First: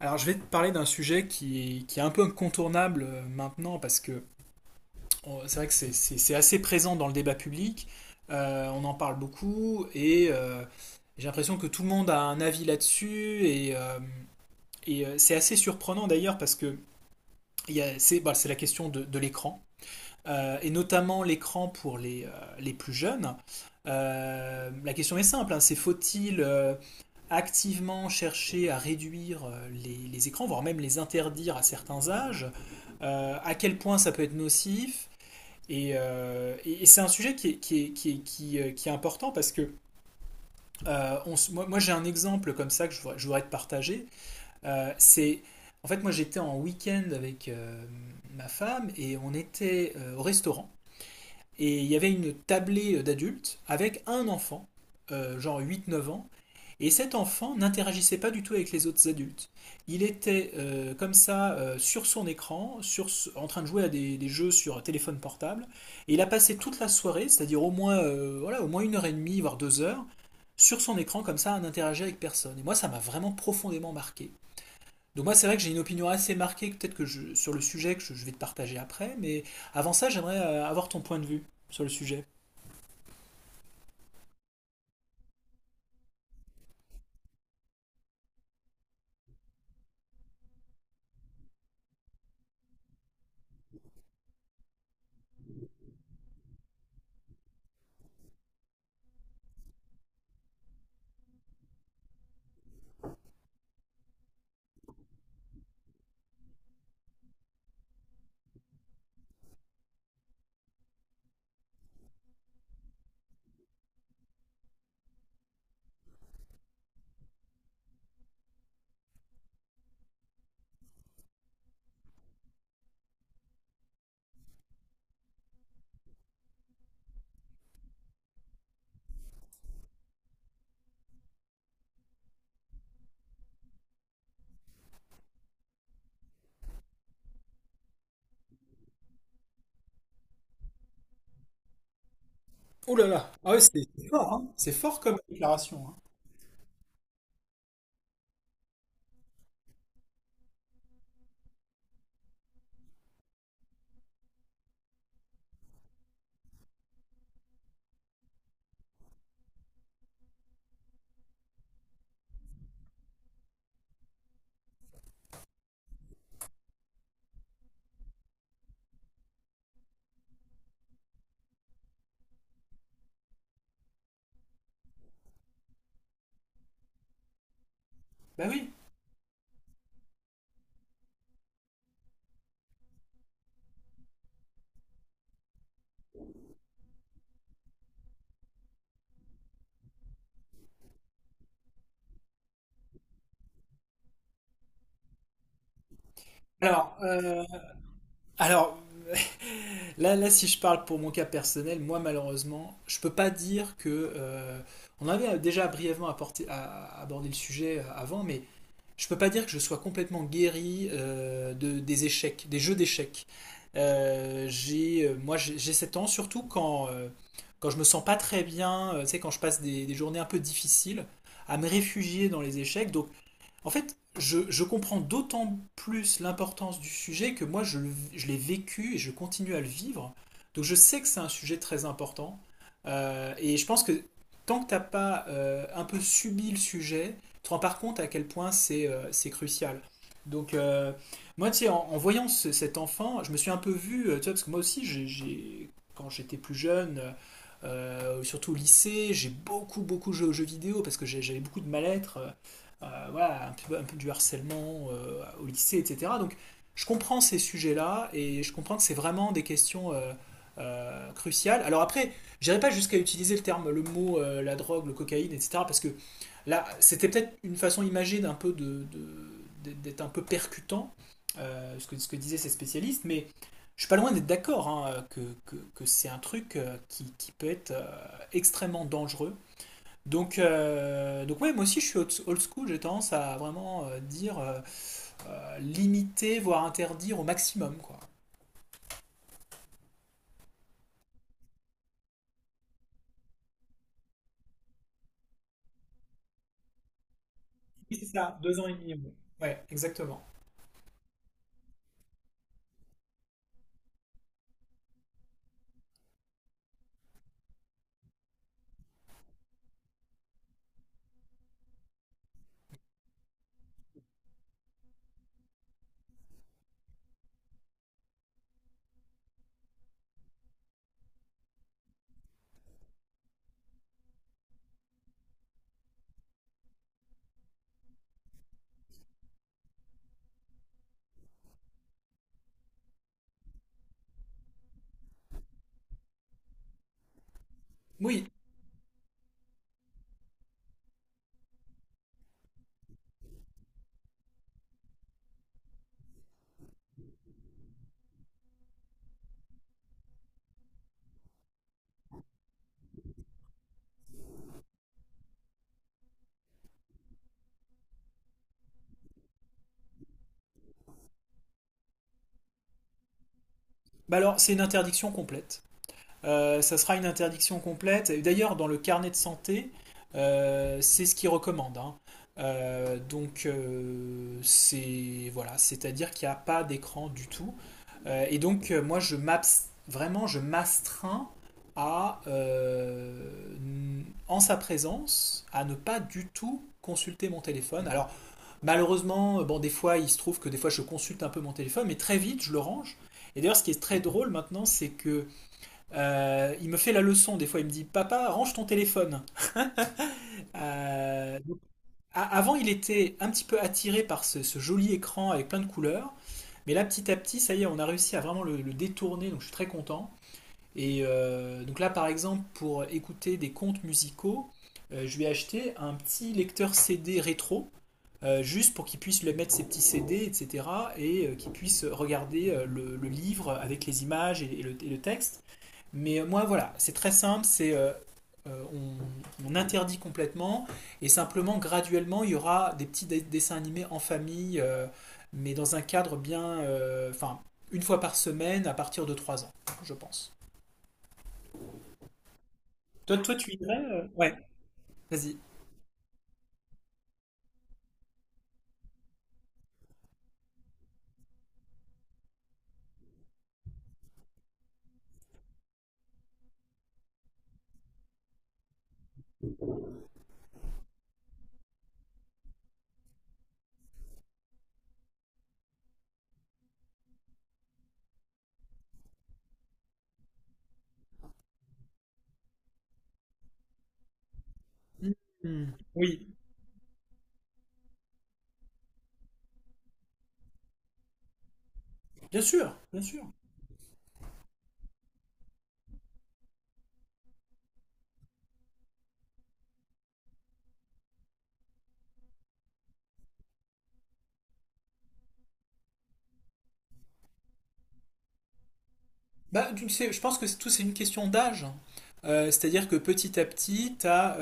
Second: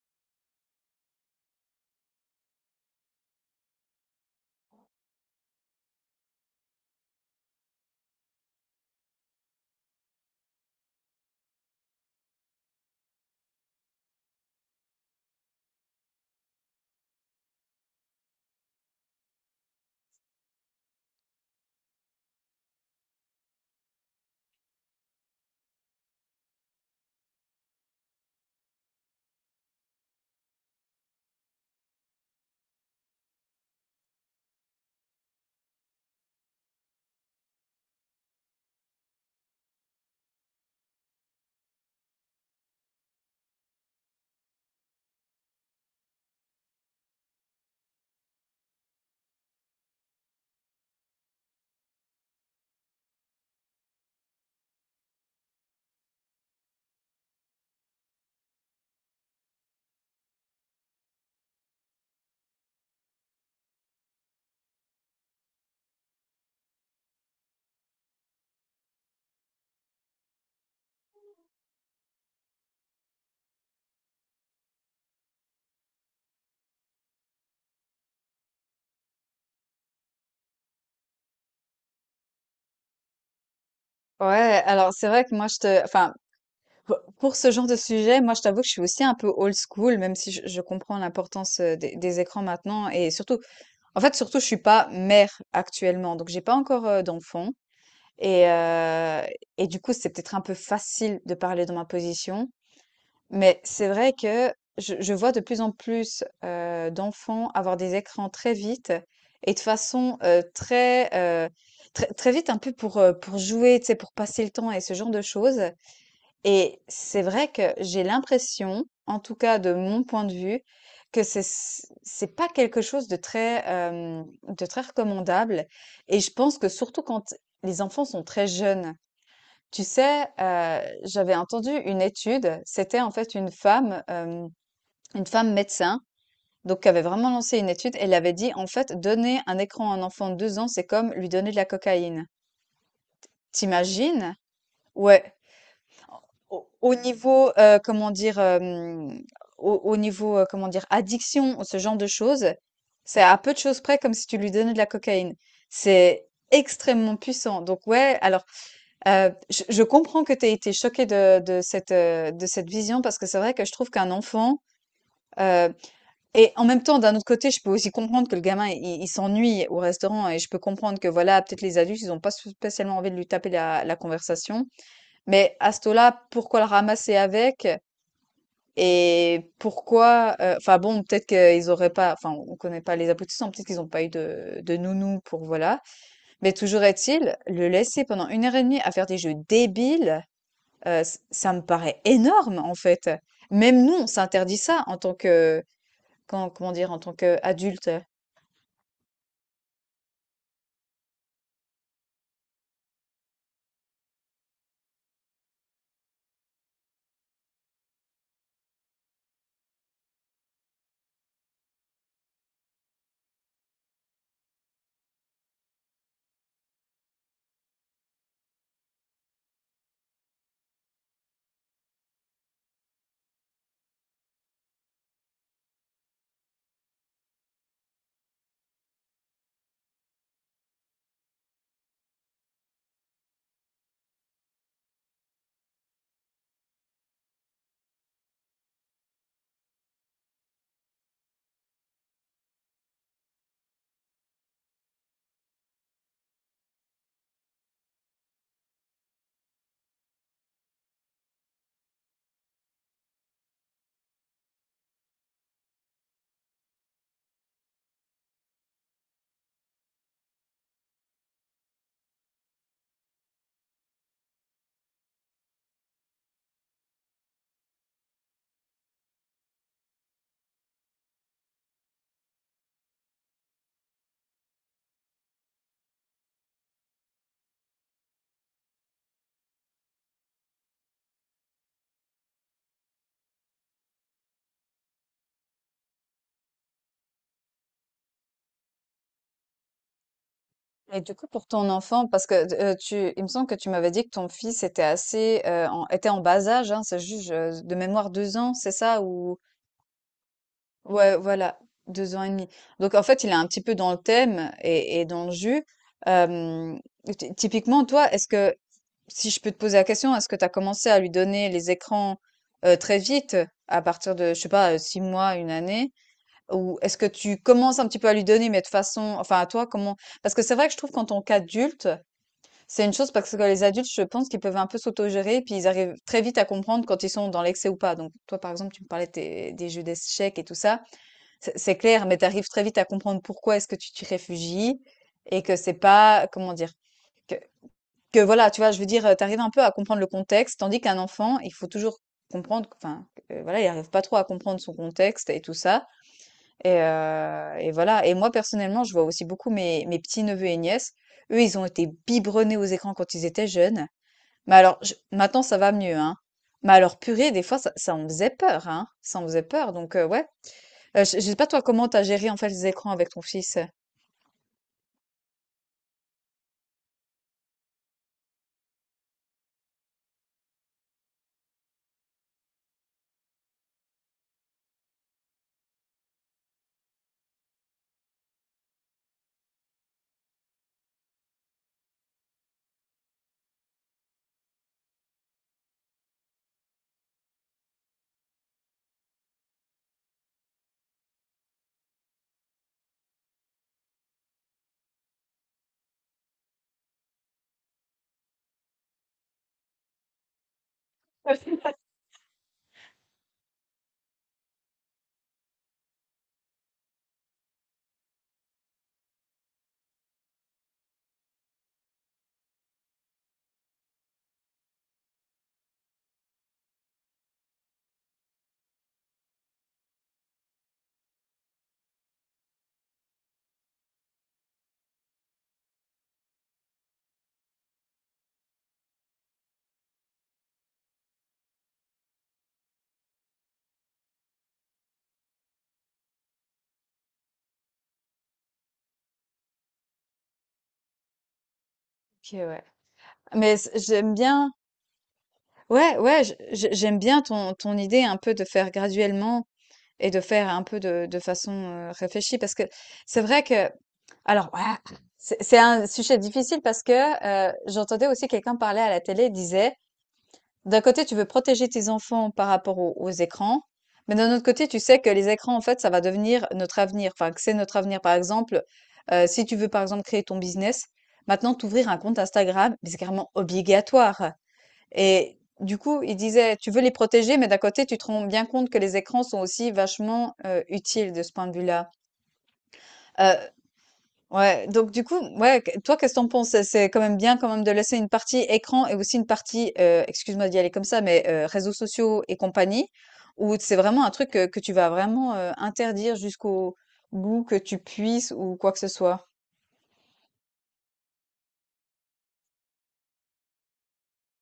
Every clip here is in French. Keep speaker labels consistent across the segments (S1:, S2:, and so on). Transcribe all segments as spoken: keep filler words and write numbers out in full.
S1: Alors, je vais te parler d'un sujet qui, qui est un peu incontournable euh, maintenant parce que on- c'est vrai que c'est c'est- c'est assez présent dans le débat public. Euh, on en parle beaucoup et euh, j'ai l'impression que tout le monde a un avis là-dessus et, euh, et, euh, c'est assez surprenant d'ailleurs parce que il y a- c'est bah, c'est la question de, de l'écran euh, et notamment l'écran pour les, euh, les plus jeunes. Euh, la question est simple, hein, c'est faut-il euh, activement chercher à réduire euh, les, les écrans, voire même les interdire à certains âges, euh, à quel point ça peut être nocif. Et, euh, et- et c'est un sujet qui est, qui est- qui est- qui, euh, qui est important parce que euh, on moi, moi, j'ai un exemple comme ça que je voudrais, je voudrais te partager. Euh, c'est En fait, moi j'étais en week-end avec euh, ma femme et on était euh, au restaurant, et il y avait une tablée euh, d'adultes avec un enfant, euh, genre huit neuf ans, et cet enfant n'interagissait pas du tout avec les autres adultes. Il était euh, comme ça euh, sur son écran, sur, en train de jouer à des, des jeux sur téléphone portable, et il a passé toute la soirée, c'est-à-dire au moins, euh, voilà, au moins une heure et demie, voire deux heures, sur son écran comme ça à n'interagir avec personne. Et moi, ça m'a vraiment profondément marqué. Donc moi, c'est vrai que j'ai une opinion assez marquée, peut-être que je, sur le sujet que je, je vais te partager après, mais avant ça, j'aimerais euh, avoir ton point de vue sur le sujet.
S2: Ouais, alors c'est vrai que moi je te, enfin, pour pour ce genre de sujet, moi je t'avoue que je suis aussi un peu old school, même si je, je comprends l'importance euh, des, des écrans maintenant et surtout, en fait surtout je suis pas mère actuellement, donc j'ai pas encore euh, d'enfant et euh, et du coup c'est peut-être un peu facile de parler dans ma position, mais c'est vrai que je, je vois de plus en plus euh, d'enfants avoir des écrans très vite et de façon euh, très euh, très, très vite, un peu pour, euh, pour jouer, tu sais, pour passer le temps et ce genre de choses. Et c'est vrai que j'ai l'impression, en tout cas de mon point de vue, que c'est c'est pas quelque chose de très, hem, de très recommandable et je pense que surtout quand les enfants sont très jeunes. Tu sais, heu, j'avais entendu une étude, c'était en fait une femme, hem, une femme médecin, donc qui avait vraiment lancé une étude. Elle avait dit, en fait: «Donner un écran à un enfant de deux ans, c'est comme lui donner de la cocaïne».
S1: Oh là là. Ah ouais, c'est c'est fort,
S2: T'imagines.
S1: hein. C'est fort comme
S2: Ouais.
S1: déclaration, hein.
S2: Au au niveau, heu, comment dire, hem, au au niveau, heu, comment dire, addiction, ce genre de choses, c'est à peu de choses près comme si tu lui donnais de la cocaïne. C'est extrêmement puissant. Donc ouais, alors, heu, je je comprends que tu aies été choquée de de cette, heu, de cette vision parce que c'est vrai que je trouve qu'un enfant, heu et en même temps, d'un autre côté, je peux aussi comprendre que le gamin, il il s'ennuie au restaurant et je peux comprendre que voilà, peut-être les adultes, ils ont pas spécialement envie de lui taper la la conversation. Mais à ce taux-là, pourquoi le ramasser avec?
S1: Bah oui.
S2: Et pourquoi, heu, enfin bon, peut-être qu'ils auraient pas enfin, on connaît pas les aboutissants, peut-être qu'ils n'ont pas eu de de nounou pour voilà. Mais toujours est-il, le laisser pendant une heure et demie à faire des jeux débiles, heu, ç ça me paraît énorme, en fait. Même nous, on s'interdit ça en tant que comment comment dire?
S1: Alors,
S2: En tant
S1: euh,
S2: qu'adulte.
S1: alors là, là, si je parle pour mon cas personnel, moi, malheureusement, je peux pas dire que. Euh, on avait déjà brièvement apporté- à- abordé le sujet euh, avant, mais je peux pas dire que je sois complètement guéri euh, de, des échecs, des jeux d'échecs. Euh, j'ai, euh, moi, j'ai j'ai 7 ans, surtout quand, euh, quand je me sens pas très bien, euh, tu sais, quand je passe des, des journées un peu difficiles, à me réfugier dans les échecs. Donc, en fait, je, je comprends d'autant plus l'importance du sujet que moi, je, le- je l'ai vécu et je continue à le vivre. Donc, je sais que c'est un sujet très important. Euh, et je pense que tant que t'as pas euh, un peu subi le sujet, tu te rends pas compte à quel point c'est euh, c'est crucial. Donc, euh, moi, tu sais, en, en voyant ce- cet enfant, je me suis un peu vu, euh, tu vois, parce que moi aussi, j'ai, j'ai- quand j'étais plus jeune, euh, surtout au lycée, j'ai beaucoup, beaucoup joué aux jeux vidéo parce que j'ai- j'avais beaucoup de mal-être. Euh, euh, voilà, un peu, un peu du harcèlement euh, au lycée, et cetera. Donc je comprends ces sujets-là et je comprends que c'est vraiment des questions euh, euh, cruciales. Alors après, j'irai pas jusqu'à utiliser le terme, le mot, euh, la drogue, le cocaïne, et cetera. Parce que là, c'était peut-être une façon imagée d'un peu de, de- d'être un peu percutant, euh, ce que, ce que disaient ces spécialistes, mais je suis pas loin d'être d'accord, hein, que, que, que c'est un truc euh, qui, qui peut être euh, extrêmement dangereux. Donc, euh, donc ouais, moi aussi je suis old school, j'ai tendance à vraiment euh, dire euh, euh, limiter, voire interdire au maximum, quoi.
S2: Et du coup, pour ton enfant, parce que d tu il me semble que tu m'avais dit que ton fils était assez, heu, en était en bas âge, hein? C'est juste, je de
S1: Oui, c'est
S2: mémoire deux
S1: ça,
S2: ans,
S1: deux ans
S2: c'est
S1: et demi.
S2: ça? Ou
S1: Ouais, exactement.
S2: ouais, voilà, deux ans et demi. Donc en fait, il est un petit peu dans le thème et, et dans le jus. Euh, ty- typiquement, toi, est-ce que, si je peux te poser la question, est-ce que tu as commencé à lui donner les écrans euh, très vite, à partir de, je sais pas, euh, six mois, une année, ou est-ce que tu commences un petit peu à lui donner, mais de façon, enfin à toi, comment? Parce que c'est vrai que je trouve qu'en tant qu'adulte, c'est une chose parce que les adultes, je pense qu'ils peuvent un peu s'autogérer, puis ils arrivent très vite à comprendre quand ils sont dans l'excès ou pas. Donc toi, par exemple, tu me parlais de tes- des jeux d'échecs et tout ça. C'est c'est clair, mais tu arrives très vite à comprendre pourquoi est-ce que tu t'y réfugies et que c'est pas, comment dire, que, que
S1: Oui,
S2: voilà, tu vois, je veux dire, tu arrives un peu à comprendre le contexte, tandis qu'un enfant, il faut toujours comprendre, enfin, euh, voilà, il arrive pas trop à comprendre son contexte et tout ça. Et, euh, et voilà. Et moi, personnellement, je vois aussi beaucoup mes, mes petits-neveux et nièces. Eux, ils ont été biberonnés aux écrans quand ils étaient jeunes. Mais alors, je- maintenant, ça va mieux, hein. Mais alors, purée, des fois, ça, ça en faisait peur, hein. Ça en faisait peur. Donc, euh, ouais. Heu, je je sais pas toi comment t'as géré en fait les écrans avec ton fils?
S1: bah alors c'est une interdiction complète. Euh, ça sera une interdiction complète. Et d'ailleurs, dans le carnet de santé, euh, c'est ce qu'ils recommandent, hein. Euh, donc, euh, c'est voilà, c'est-à-dire qu'il n'y a pas d'écran du tout. Euh, et donc, euh, moi, je m'abs- vraiment, je m'astreins à, euh, n- en sa présence, à ne pas du tout consulter mon téléphone. Alors, malheureusement, euh, bon, des fois, il se trouve que des fois, je consulte un peu mon téléphone, mais très vite, je le range. Et d'ailleurs, ce qui est très drôle maintenant, c'est que euh, il me fait la leçon, des fois il me dit : « Papa, range ton téléphone. » Euh, donc, a- Avant il était un petit peu attiré par ce, ce joli écran avec plein de couleurs, mais là petit à petit, ça y est, on a réussi à vraiment le, le détourner, donc je suis très content. Et euh, donc là par exemple, pour écouter des contes musicaux, euh, je lui ai acheté un petit lecteur C D rétro, euh, juste pour qu'il puisse lui mettre ses petits C D, et cetera et cetera, et euh, qu'il puisse regarder euh, le, le livre avec les images et, et le et le texte. Mais euh, moi, voilà, c'est très simple, c'est euh, euh, on, on interdit complètement et simplement graduellement il y aura des petits dé- dessins animés en famille, euh, mais dans un cadre bien, euh, enfin une fois par semaine à partir de trois ans, je pense.
S2: OK, ouais.
S1: Toi, toi, tu
S2: Mais c
S1: irais, euh,
S2: j'aime
S1: ouais,
S2: bien
S1: vas-y.
S2: ouais, ouais, je je j'aime bien ton ton idée un peu de faire graduellement et de faire un peu de de façon, heu, réfléchie parce que c'est vrai que alors ah, c'est c'est un sujet difficile parce que, heu, j'entendais aussi quelqu'un parler à la télé, il disait: «D'un côté, tu veux protéger tes enfants par rapport aux aux écrans, mais d'un autre côté, tu sais que les écrans, en fait, ça va devenir notre avenir, enfin, que c'est notre avenir». Par exemple, heu, si tu veux, par exemple, créer ton business, maintenant, t'ouvrir un compte Instagram, mais c'est carrément obligatoire. Et
S1: Hmm.
S2: du coup, il
S1: Oui,
S2: disait, tu veux les protéger, mais d'un côté, tu te rends bien compte que les écrans sont aussi vachement euh, utiles de ce point de vue-là.
S1: bien sûr, bien sûr.
S2: Euh, ouais, donc du coup, ouais, que- toi, qu'est-ce que t'en penses? C'est c'est quand même bien quand même de laisser une partie écran et aussi une partie, euh, excuse-moi d'y aller comme ça, mais euh, réseaux sociaux et compagnie, où c'est vraiment un truc que, que tu vas vraiment euh, interdire jusqu'au bout que tu puisses ou quoi que ce soit.
S1: Bah, tu le sais, je pense que c'est- tout c'est une question d'âge. Euh, c'est-à-dire que petit à petit, tu as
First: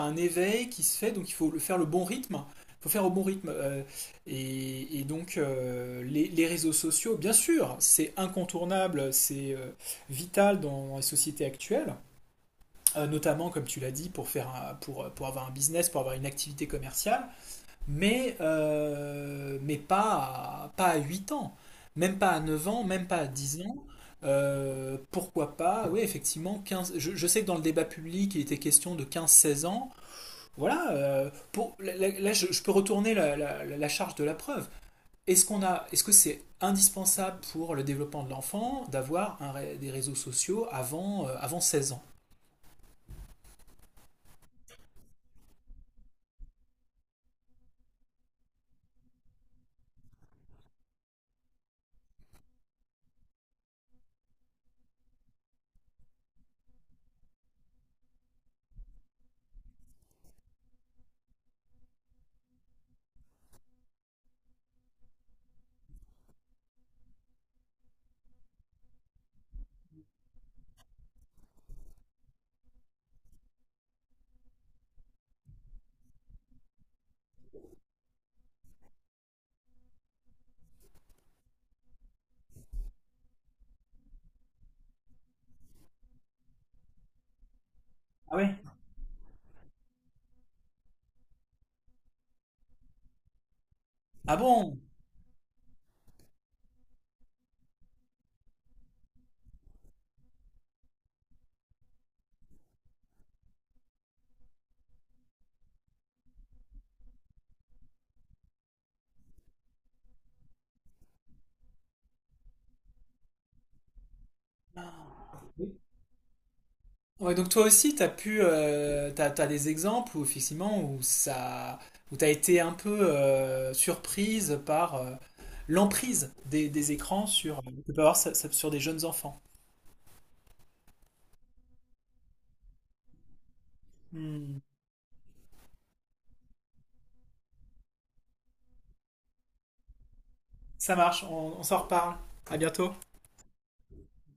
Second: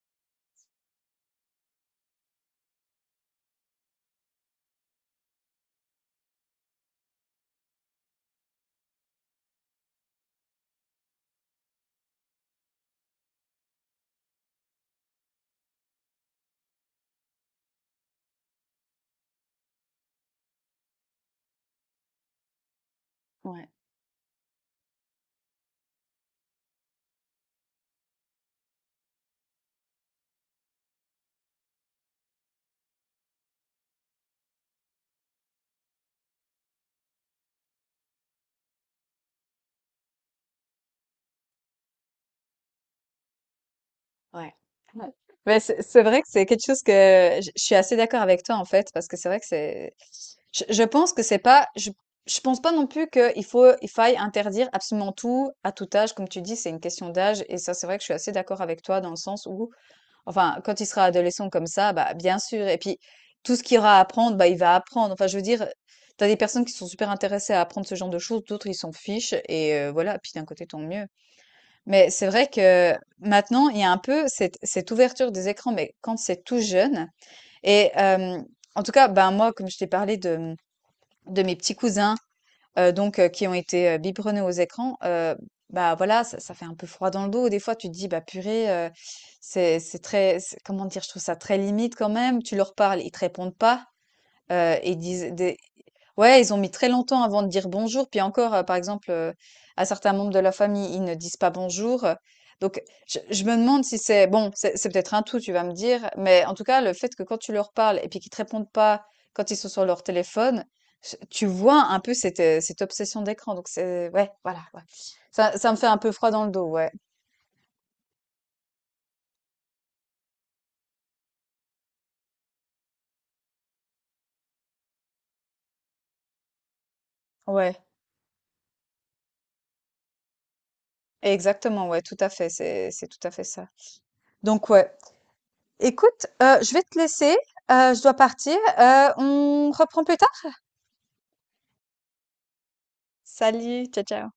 S1: un éveil qui se fait, donc il faut le faire le bon rythme. Il faut faire au bon rythme. euh, et, et donc, euh, les, les réseaux sociaux, bien sûr, c'est incontournable, c'est euh, vital dans, dans les sociétés actuelles, euh, notamment, comme tu l'as dit, pour faire un- pour, pour avoir un business, pour avoir une activité commerciale, mais, euh, mais pas, à, pas à huit ans, même pas à neuf ans, même pas à dix
S2: Ouais.
S1: ans. Euh, pourquoi pas, oui, effectivement, quinze. je, je sais que dans le débat public, il était question de quinze, seize ans. Voilà, euh, pour, là, là, je, je peux retourner la, la- la charge de la preuve. Est-ce qu'on a, est-ce que c'est indispensable pour le développement de l'enfant d'avoir un ré- des réseaux sociaux avant, euh, avant seize ans?
S2: Ouais. Ouais. Mais c'est c'est vrai que c'est quelque chose que je je suis assez d'accord avec toi en fait parce que c'est vrai que c'est je, je pense que c'est pas je je pense pas non plus qu'il faut il faille interdire absolument tout à tout âge comme tu dis c'est une question d'âge et ça c'est vrai que je suis assez d'accord avec toi dans le sens où enfin quand il sera adolescent comme ça bah bien sûr et puis tout ce qu'il aura à apprendre bah il va apprendre enfin je veux dire t'as des personnes qui sont super intéressées à apprendre ce genre de choses d'autres ils s'en fichent et euh, voilà puis d'un côté tant mieux mais c'est vrai que maintenant, il y a un peu cette, cette ouverture des écrans, mais quand c'est tout jeune. Et euh, en tout cas, ben moi, comme je t'ai parlé de, de mes petits cousins, euh, donc euh, qui ont été euh, biberonnés aux écrans, euh, bah voilà, ça, ça fait un peu froid dans le dos. Des fois, tu te dis, bah
S1: Ah ouais?
S2: purée, euh, c'est c'est très, c'est- comment dire, je trouve ça très limite quand même. Tu leur parles, ils te répondent pas.
S1: Ah
S2: Heu,
S1: bon?
S2: et ils disent des ouais, ils ont mis très longtemps avant de dire bonjour. Puis encore, heu, par exemple, heu, à certains membres de la famille, ils ne disent pas bonjour, heu, donc je je me demande si c'est bon, c'est c'est peut-être un tout, tu vas me dire, mais en tout cas, le fait que quand tu leur parles et puis qu'ils te répondent pas quand ils sont sur leur téléphone, ch tu vois un peu cette, heu, cette obsession d'écran, donc c'est ouais, voilà, ouais. Ça ça me fait un peu froid dans le dos, ouais.
S1: Ouais, donc toi aussi, t'as pu, euh, t'as, t'as des exemples où effectivement où ça, où t'as été un peu euh, surprise par euh, l'emprise des, des écrans sur,
S2: Ouais,
S1: que peut avoir ça- ça- sur des jeunes enfants.
S2: exactement, ouais, tout à fait, c'est c'est tout à fait ça,
S1: Hmm.
S2: donc ouais. Écoute, heu, je vais te laisser, heu, je dois partir, heu, on reprend plus tard?
S1: Ça marche, on, on s'en reparle. À bientôt.
S2: Salut, ciao, ciao.